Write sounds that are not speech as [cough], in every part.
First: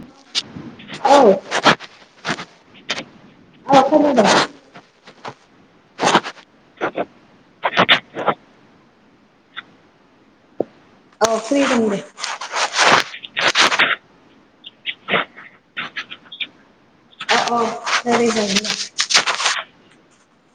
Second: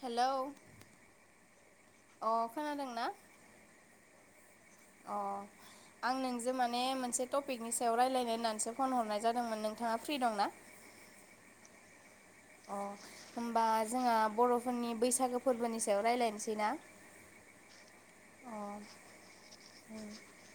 Hello औ अ खोनादों ना? औ खोनादों। अ आं नोंजो माने मोनसे टपिकनि सायाव रायज्लायनो होननानैसो फन हरनाय जादोंमोन। नोंथाङा फ्रि दं ना? औ फ्रि दं दे। अ होमबा जोंहा बर'फोरनि बैसागो फोरबोनि सायाव रायलायनसै ना? अ अ अ उम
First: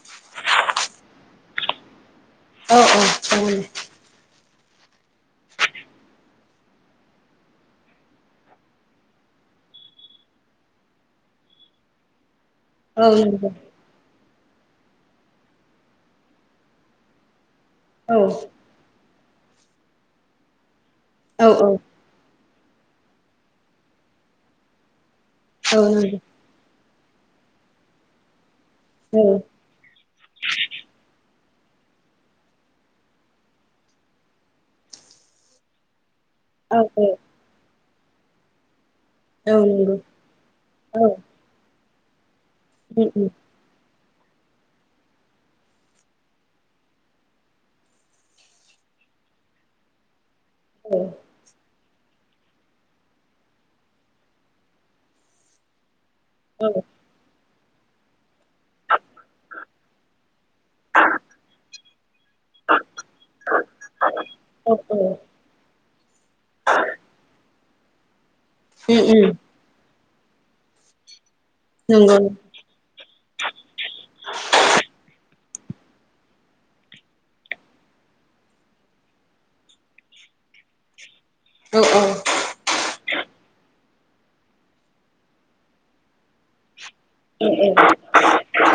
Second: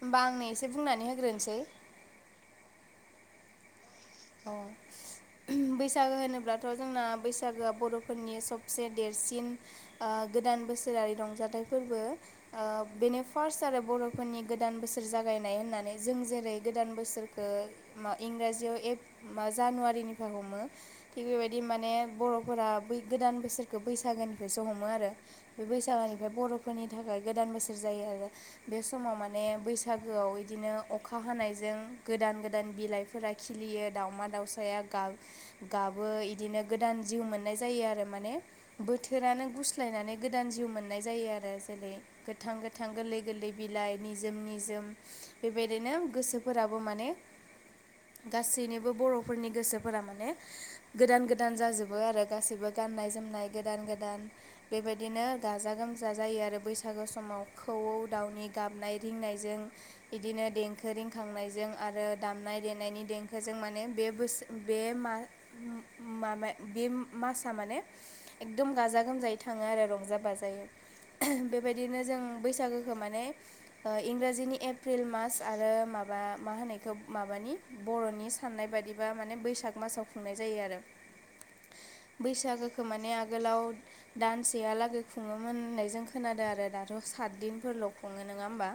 होमबा आंनो एसे बुंनानै होग्रोनसै। औ औ अ [unintelligible] बैसागो होनोब्लाथ' जोंना बैसागोआ बर'फोरनि सबसे देरसिन आ गोदान बोसोरारि रंजाथाइ फोरबो ओ बेनो दे फार्स्ट आरो बर' फोरनि गोदान बोसोर जागायनाय होननानै। जों जेरै गोदान बोसोरखो औ मा इंराजियाव एप मा जानुवारिनिफ्राय हमो थिग बेबायदि औ माने बर' फोरा बै गोदान बोसोरखो बैसागोनिफ्रायसो हमो आरो। बे जागोन बैसागोनिफ्राय बर' फोरनि थाखाय गोदान बोसोर जायो आरो बे समाव माने बैसा सागोआव इदिनो अखा हानायजों गोदान गोदान बिलाइफोरा खिलियो। दावमा दावसाया गा गाबो इदिनो गोदान जिउ मोननाय जायो आरो माने। बोथोरानो गुस्लायनानै गोदान जिउ मोननाय जायो आरो। जेरै गोथां गोथां गोलै गोलै बिलाइ निजोम निजोम बेबायदिनो गोसोफोराबो माने गासैनिबो बर'फोरनि गोसोफोरा माने गोदान गोद गोदान जाजोबो आरो गासैबो गाननाय जोमनाय गोदान गोदान। बेबायदिनो गाजा गोमजा जायो आरो बैसागो समाव खौवौ दाउनि गाबनाय रिंनायजों बिदिनो देंखो रिंखांनायजों आरो दामनाय देनायनि देंखो जों माने बे बोसो बे दे मा माबा बे मासआ माने एकदम औ गाजा गोमजायै थाङो आरो रंजा बाजायै बेबायदिनो नंगौ जों बैसागो खो माने ओ इंराजिनि एप्रिल मास आरो माबा मा होनायखौ माबानि बर'नि साननाय बादिबा माने बैसाग मासाव खुंनाय जायो आरो औ बैसागो खो माने आगोलाव दानसेहालागै खुङोमोन होननाय जों खोनादों आरो दाथ' औ नंगौ सातदिनफोरल' खुङो। नोङा होमबा?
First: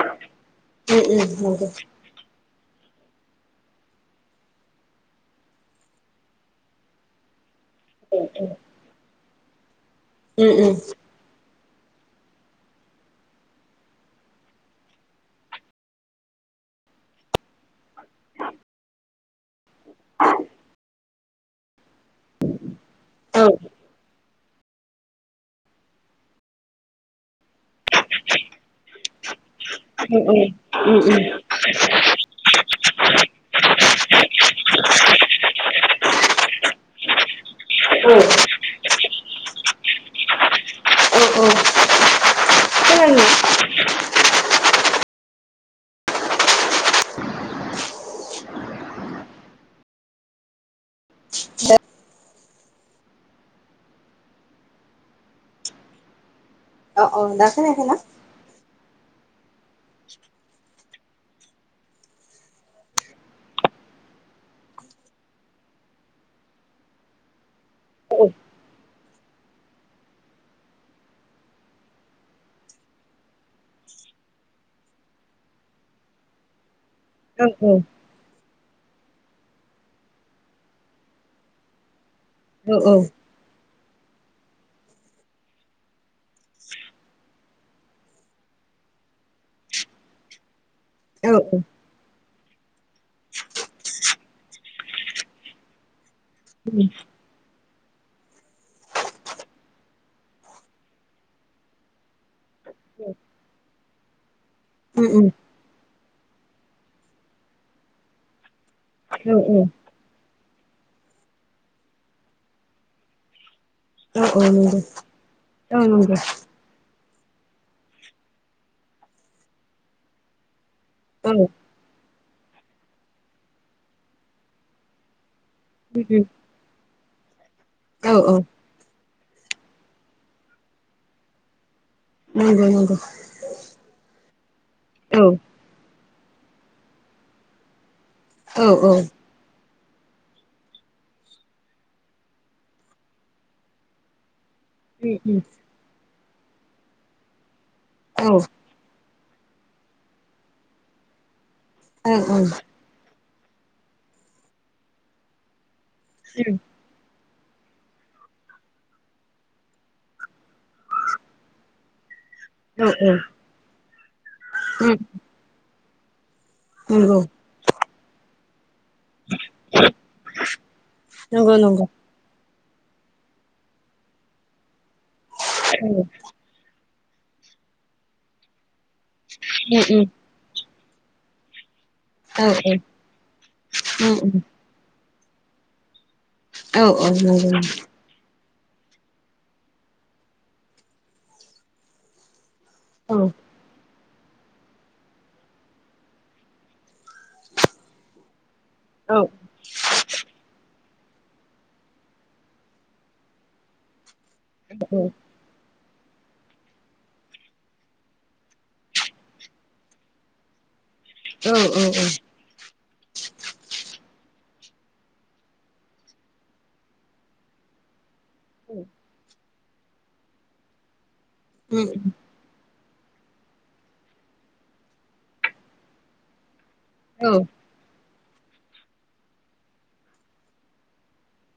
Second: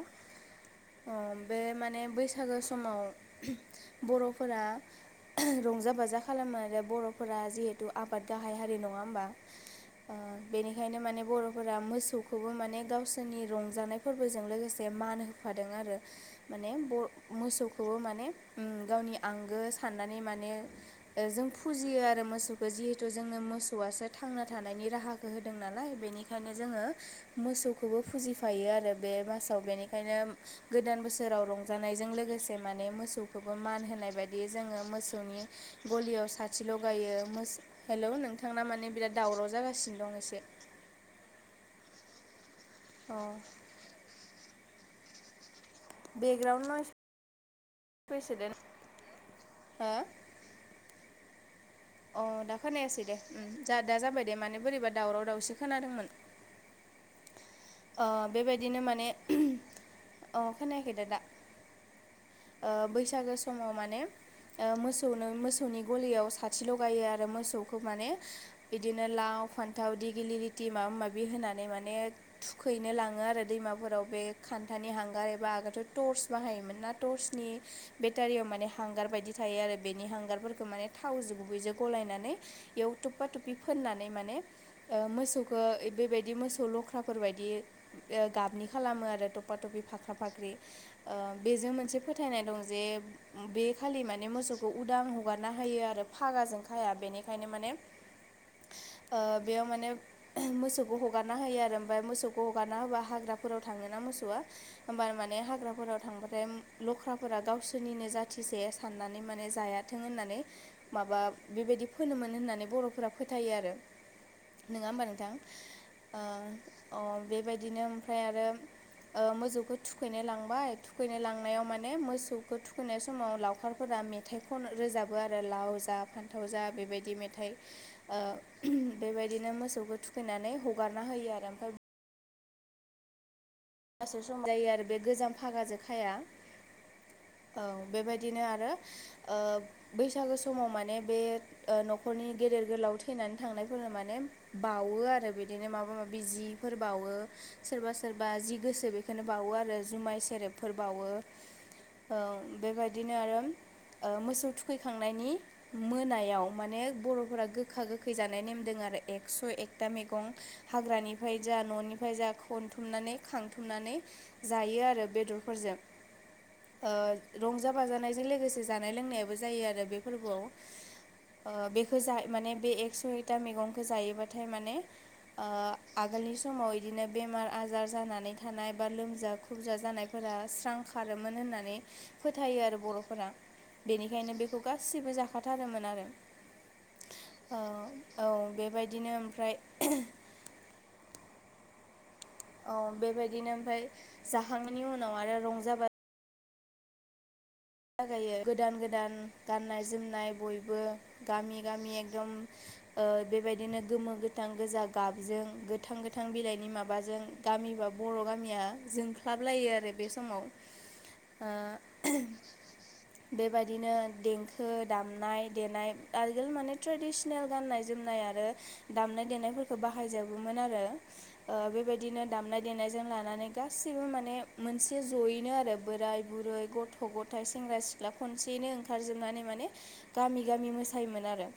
औ ओ औ नंगौ औ उम बे औ माने बैस सागो समाव बर' फोरा रंजा बाजा खालामो आरो बर'फोरा जिहेतु आबाद गाहाय औ हारि नङा होमबा ओ औ उम बेनिखायनो माने बर' फोरा मोसौखौबो माने गावसोरनि रंजानाय फोरबोजों लोगोसे मान होफादों आरो। माने ब मोसौखौबो माने उम गावनि आंगो साननानै माने ओ जों फुजियो आरो मोसौखौ जिहेथु जोंनो मोसौआसो थांना थानायनि राहाखो होदों नालाय बेनिखायनो जोङो मोसौखौबो फुजिफायो आरो बे मासाव बेनिखायनो उम गोदान नंगौ बोसोराव रंजानायजों लोगोसे माने मोसौखौबो मान होनाय दि जोङो मोसौनि गलियाव साथि लगायो मोस औ हेलौ नोंथा थांना माने बिराद दावराव जागासिनो दं एसे। ओ औ अ औ औ बेग्राउन नयस प्रेसिडेन्ट। हो? [unintelligible] अ दा खोनायासै दे उम जा दा जाबाय दे माने बोरैबा दावराव दावसि खोनादोंमोन अ अ दा खोनायाखैना? ओ बेबायदिनो माने [unintelligible] अ खोनायाखै दा दा? ओ बैसागो समाव माने ओ मोसौनो मोसौनि गलियाव सा थि लगायो आरो मोसौखौ माने औ बिदिनो लाव फान्थाव दिगिलि लिटि माबा माबि होनानै माने थुखैनो लाङो आरो दैमाफोराव बे खान्थानि हांगार एबा आगोथ' टर्स बाहायोमोन ना औ टर्चनि बेटारियाव माने हांगार बायदि थायो आरो बेनि हांगारफोरखो माने थावजो गु गुयजो गलायनानै इयाव थुफा थुफि फोननानै माने ओ मोसौखो इ बेबायदि मोसौ लख्राफोर बायदि ओ गाबनि खालामो आरो थफा थफि फाख्रा फाख्रि। ओ औ बेजो मोनसे फो थायनाय दं जे बे खालि माने मोसौखौ उदां हगारना होयो आरो फागाजों खाया बेनिखायनो माने ओ बेयाव माने मोसौखौ हगारना होयो आरो ओमफाय मोसौ खौ हगारना होबा हाग्राफोराव थांङोना मोसौआ उम होमबानो माने हाग्राफोराव थांबाथाय लख्राफोरा गावसोरनिनो जाथिसे औ साननानै माने जायाथों होननानै माबा बेबायदि फोनोमोन होननानै बर'फोरा फोथायो आरो। औ औ औ नंगौ नोङा होमबा नोंथां? औ नंगौ ओ अ बेबायदिनो ओमफ्राय आरो ओ मोजौखौ थुखैनाय लांबाय थु खैनो औ उम लांनायाव माने मोसौखो थुखैनाय समाव लावखारफोरा मेथाइ खन रोजाबो आरो लाव जा फान्थाव जा बेबायदि मेथाइ औ ओ औ बेबायदिनो मोसौखौ थुखैनानै हगारना होयो आरो ओमफाय नोंगौ नोंगौ। लासे समजायो आरो बे गोजाम फागाजो खाया औ। बेबायदिनो औ आरो ओ बैसागो समाव माने बे ओ न'खरनि गेदेर गोलाव थैनानै थांनायफोरनो माने बावो आरो बिदिनो माबा माबि जिफोर बावो सोरबा औ ओं सोरबा जि गोसो बेखोनो बावो आरो जुमाय सेरेबफोर बावो। औ बेबायदिनो आरो ओ मोसौ थुखैखांनायनि मोनायाव माने बर'फोरा गो खा गोखै जानाय नेमदों आरो एकस' एकथा मैगं हाग्रानिफ्राय जा न'निफ्राय जा औ नंगौ खनथुमनानै खांथुमनानै जायो आरो बेदरफोरजों। नंगौ औ ओ रंजा बाजानायजों लोगोसे जानाय लोंनायाबो जायो आरो बे फोरबोआव। औ ओ नंगौ बेखौ औ जाय माने बे एकस' एथा मैगंखो जायोबाथाय माने ओ औ आगोलनि समाव इदिनो बेमार आजार जानानै थानाय बा लोमजा ख्रुबजा जानायफोरा स्रां खारोमोन होननानै औ फोथायो औ आरो बर'फोरा। उम बेनिखायनो उम उम नंगौ बेखौ गासिबो जाखाथारोमोन आरो। औ औ उम औ उम औ बेबायदिनो ओमफ्राय औ बेबायदिनो ओमफाय जाखांनायनि उनाव आरो रंजा बा [unintelligible] गोदान गोदान गाननाय जोमनाय बयबो गामि गामि एकदम ओ बेबायदिनो गोमो गो थां गोजा गाबजों गोथां गो थां बिलाइनि माबाजों गामि बा बर' गामिया जोंख्लाबलायो आरो बे समाव। ओ बेबायदिनो देंखो दामनाय देनाय आगोल माने ट्रेडिसनेल गाननाय जोमनाय आर रो दामनाय देनायफोरखौ बाहायजोबोमोन आरो बेबायदिनो दामनाय देनायजों लानानै गासिबो माने मोनसे जयैनो आरो बोराय बुरै गथ' थाय सेंग्रा सिख्ला खनसेयैनो ओंखारजोबनानै माने गामि गामि मोसायोमोन आरो।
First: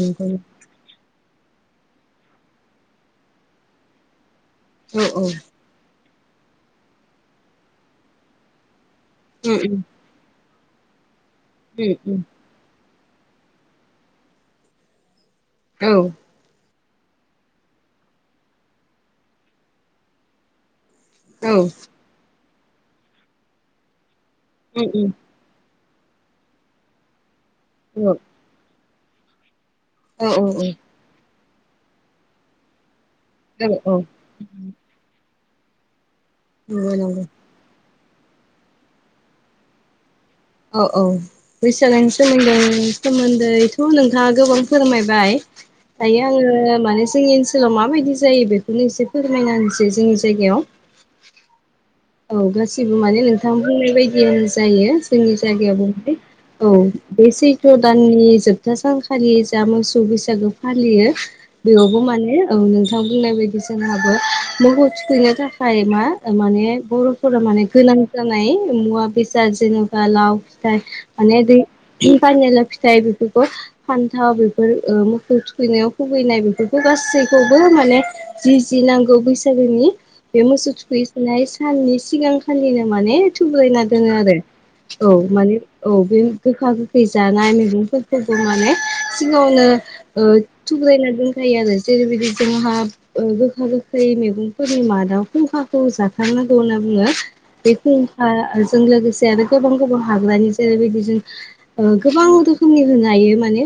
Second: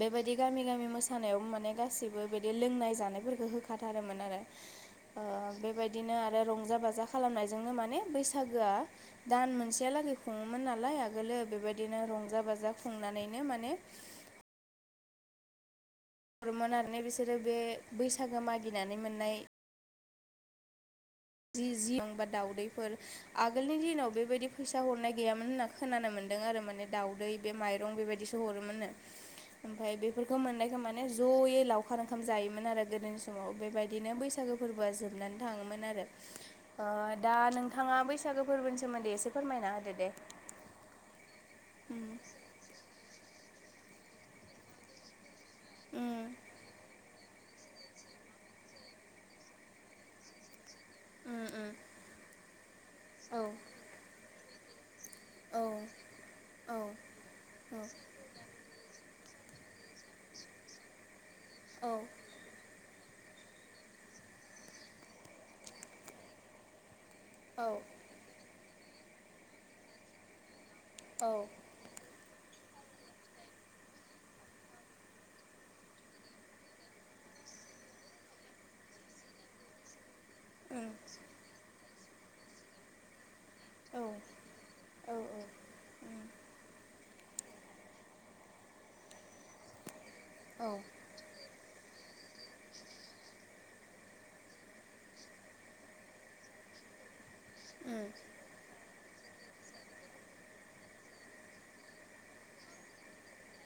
बेबायदि गामि गामि मोसा ‌ नायाव माने गासिबो बिदि लोंनाय जानायफोरखौ होखाथारोमोन आरो। ओ बेबायद दिनो आरो रंजा बाजा खालामनायजोंनो माने बैसागोआ दान मोनसेयालागै खुङोमोन नालाय आगोलो बेबायदिनो रंजा बाजा खुंनानैनो माने औ। बर'मोन बिसोरो बे बैसागो मागिनानै मोननाय जि जि बा दाउदैफोर आगोलनि दिनाव बेबायदि फैसा हरनाय गैयामो मोन होनना खोनानो मोन्दों आरो माने दावदै बे माइरं बेबायदिसो हरोमोननो। ओमफाय बेफोरखौ मोननायखौ माने ज'यै लावखार ओंखाम जायोमोन आरो गोदोनि समाव औ बेबायदिनो बैसागो फोरबोआ जोबनानै थाङोमोन आर नंगौ ओ नंगौ दा नोंथाङा बैसागो फोरबोनि सोमोन्दै एसे फोरमायना होदो दे। औ औ उम बैसागोनि सोमोनदै- सोमोन्दैथ' नोंथाङा गोबां फोरमायबाय। दायो आङो जोंनि ओनसोलाव माबायदि जायो बेखौनो एसे फोरमायनानैसै जोंनि जायगायाव। उम उम। औ गासिबो माने औ नोंथां बुंनाय बायदियानो जायो। जोंनि जायगायावबो औ बे सैथ' दाननि जोब खोथा सानखालि जा मोसौ बैसागो फालियो औ बेयावबो माने औ नोंथां बुंनाय बायदि जोंहाबो मगखौ थुखैनो थाखाय मा माने बर' फोर माने औ गोनां जानाय मुवा बेसाद जेनेबा लाव फिथाइ माने दै पानि लाव फिथाइ बेफोरखौ फान्थाव बेफोर ओ मोखौ थुखैनायाव खुगैनाय बेफोरखौ गासैखौबो माने जि जि नांगौ बैसागोनि बे मोसौ थुखै सोनाय साननि सिगांखालिनो माने थुब्रायना औ दङो आरो। औ माने औ बे गोखा-गोखै जानाय मैगंफोरखौबो माने सिगावनो औ थुब्रायना जायो आरो जेरैबायदि जोंहा गोखा गोखै मैगंफोरनि मादा खुंखाखौ जा थारनांगौ होनना बुङो। बे औ खुंखाजों लोगोसे आरो गोबां गोबां हाग्रानि जेरैबायदि जों गोबां रोखोमनि होनो हायो माने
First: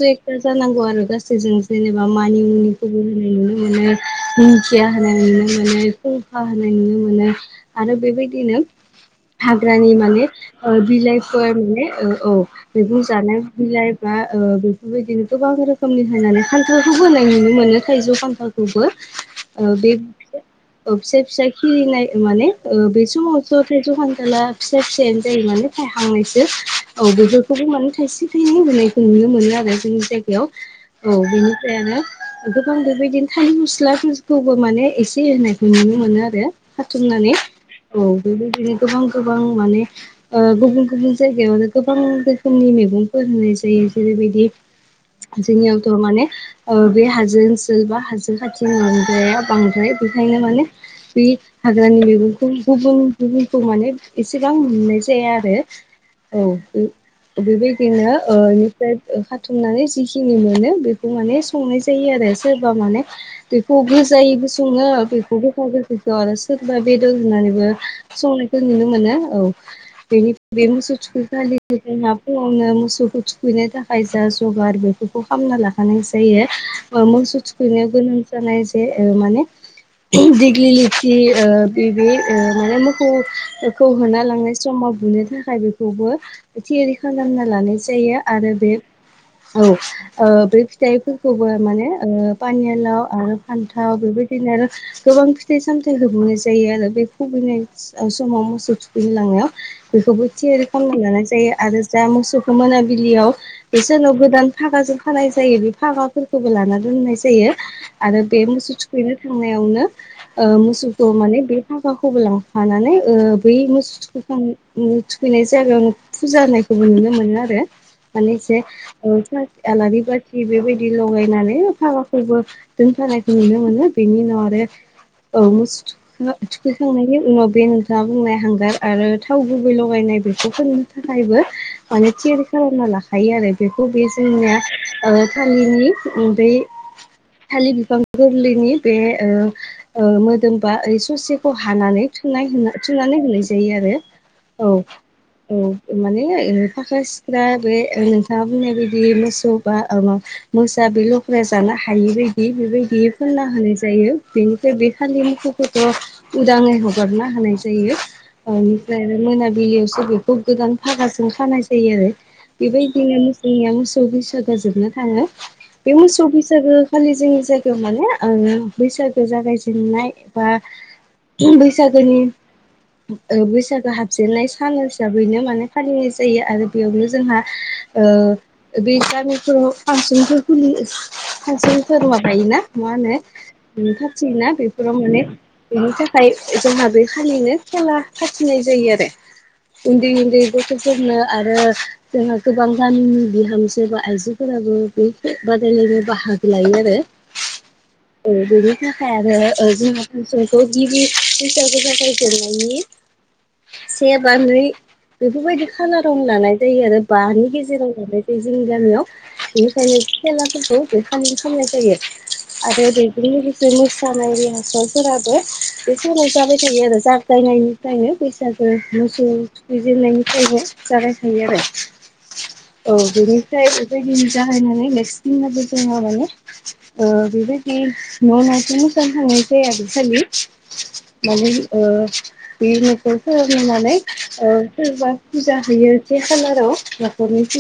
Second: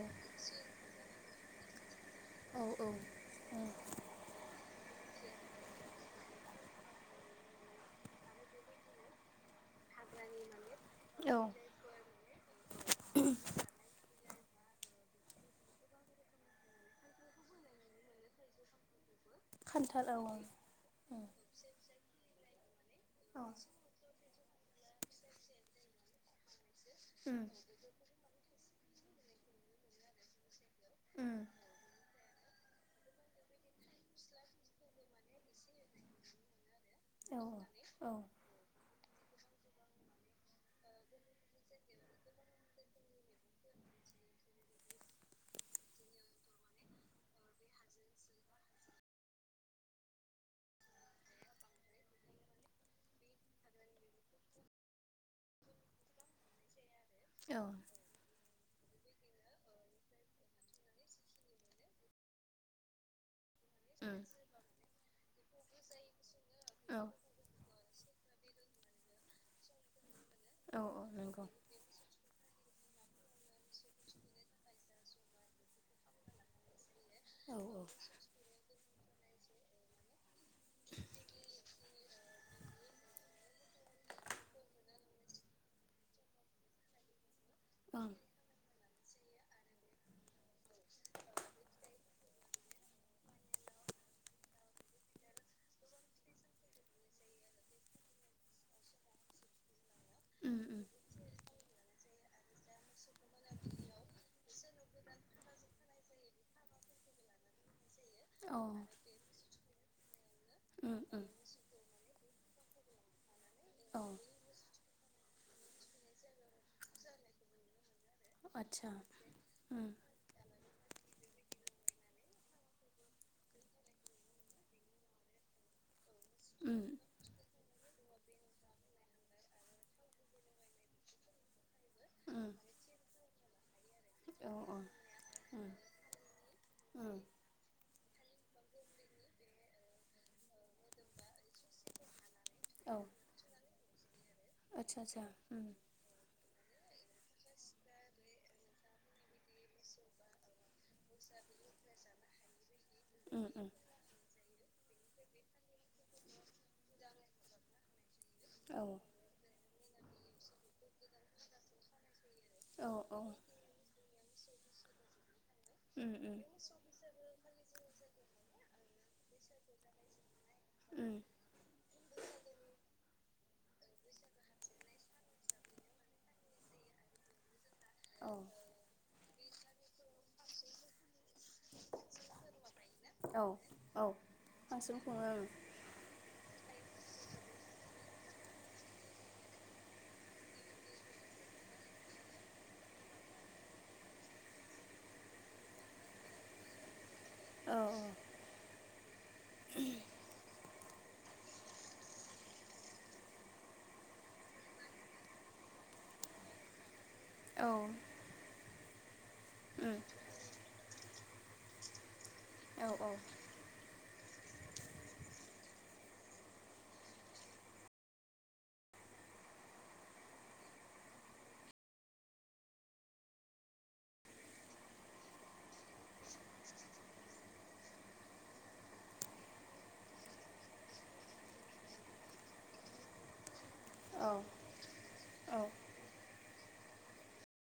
औ एकथा जानांगौ आरो गासैजों जेनेबा औ मानिमुनि खोबो होनाय नुनो मोनो दिंखिया होनाय नुनो मोनो खा होनाय नुनो मोनो आरो बेबायदिनो हाग्रानि माने ओ औ बिलाइफोर माने ओ औ मैगं जानाय बिलाइ बा बेफोरबायदिनो गोबां रोखोमनि होनानै खान्थालखौ होनाय नुनो मोनो थाइजौ, खान्थालखौबो ओ बे खान्थाल औ औ। ओ फिसा फिसा खिरिनाय माने बे औ समावथ' दखानदाला फिसा फिसायानो जायो माने। हखांनायसो औ बेफोरखौबो माने थायसे थाइनै होनायखौ नुनो मोनो आरो जोंनि जायगायाव। औ बेनिफ्रायनो गोबां बेबायदिनो थाल मस्लाफोरखौबो माने एसे होनाय नुनो मोनो आरो हथुमनानै औ बेबायदिनो गोबां गोबां माने गुबुन गुबुन जायगायावनो गोबां रोखोमनि मैगंफोर होनाय जायो जेरैबायदि जोंनियावथ' माने ओ बे हाजो ओनसोल बा हाजो खाथि [unintelligible] बांद्राय बेखायनो माने बे हाग्रानि मैगंखौ गुबुन गुबुनखौ माने एसेबां मोननाय जाया आरो औ ओ बेबायदिनो ओ खाथुमनानै जिखिनि मोनो बेखौ माने संनाय जायो आरो सोरबा माने बेखौ गोजायैबो सङो बेखौ गोखा गोखैखौ आरो सोरबा बेदर होनानैबो संनायखौ नुनो मोनो औ बेनि बे मोसौ थुखैखालिनि उनाव फुङावनो मोसौखौ थुखैनो थाखाय जा जगार बेफोरखौ खालामना लाखानाय जायो ओ मोसौ थुखैनायाव गोनां जानाय जे ओ माने दि दिगलिलिथि ओ बैबे माने मोसौखौ होना लांनाय समाव बुनो थाखाय बे खौबो थियारि खालामना लानाय जायो आरो बे औ बे फिथाइफोरखौबो माने पानियालाव आरो फान्थाव बेबायदिनो आरो गोबां फिथाइ सामथाय होबनाय जायो आरो बे खुबिनाय समाव मोसौ थुखैनो लांनायाव बेखौबो थियारि खालामनो लानाय जायो आरो जा मोसौखौ मोनाबिलियाव बे सानाव गोदान फागाजों खानाय जायो बे फागाफोरखौबो लाना दोननाय जायो आरो बे औ मोसौ थुखैनो थांनायावनो ओ मोसौखौ माने बे थाखाखौबो लांफानानै ओ बै मोसौ औ थुखैखां थुखैनाय जायागायाव फुजा होनायखौबो नुनो मोनो आरो माने जे आतसा ओ [unintelligible] उम आलारि बाथि थि बेबायदि लगायनानै फागाखोबो दोनफानायखौ नुनो मोनो बेनि उनाव आरो औ मोसौ थु उम थुखैखांनायनि उनाव बे नोंथाङा बुंनाय हांगार आरो थाव गुबै लगायनाय बेखौ फोननो थाखायबो माने थियारि उम खालामना लाखायो आरो बेखौ बे औ जोंनिया ओ उम थालिनि बै उम थालि बिफां गोरलैनि बे ओ ओ मोदोमबा ओरै ससेखौ हानानै थुनाय होन औ थुनानै होनाय जायो आरो औ आतसा आतसा औ उम माने ओ फाख्रा सिख्रा बे नोंथाङा बुंनाय बायदि मोसौ बा ओ मा मोसा बे लख्राया जानो हायि बायदि बेबायदि फोनना उम होनाय जायो बेनि बेखालि मोसौखौथ' उदाङै हगारना होनाय जायो उम बेनिफ्राय आरो मोनाबिलियावसो बेखौ गोदान फागाजों खानाय जायो आरो औ बेबायदिनो औ मोसौनिया मोसौ बैसोगोआ जोबना थाङो बे उम मोसौ उम बैसागो खालि जोंनि जायगायाव माने ओ बैसागो जागाय जेननाय बा उम बैसागोनि ओ बैसागो हाबजेननाय सान हिसाबैनो माने फालिनाय जायो आरो बेयावनो जोंहा ओह बे गामिफोराव फांसनफोर खुलिस फांसनफोर माबायोना मा होनो औ औ। ना फांसन बेफोराव माने खुङो बेनि थाखाय जोंहा बे खालिनो खेला खाथिनाय जायो आरो। उन्दै उन्दै गथ'फोरनो आरो जोंहा गोबां गामिनि बिहामजो बा आइजोफोराबो बे बादायलायनायाव बाहागो लायो आरो। औ औ। [unintelligible] थाखाय आरो जोंहा [unintelligible] गिबि बैसागु जागायजेननायनि से बा नै बेफोरबायदि खाना रं लानाय जायो आरो बानि औ गेजेराव लानाय जायो जोंनि गामियाव बेनिखायनो उम खेलाफोरखौ बेखालिनो खामनाय जायो आरो औ बेजों औ लोगोसे मोसानाय [unintelligible] फोराबो [unintelligible] जाबाय थायो आरो जागायनायनि फ्रायनो बैसागो मोसौै थुखैजेननायनिफ्रायनो जागायखायो आरो ज औ बेनिफ्राय बेबायदिनो जाहैनानै नेक्स दिनावबो जोङो माने ओ बेबायदि न'आव [unintelligible] थांनाय जाया बे खालि। माने ओ बे [unintelligible] फ्राय ओ सोरबा फुजा औ होयो बे खालाराव बोथौनि फु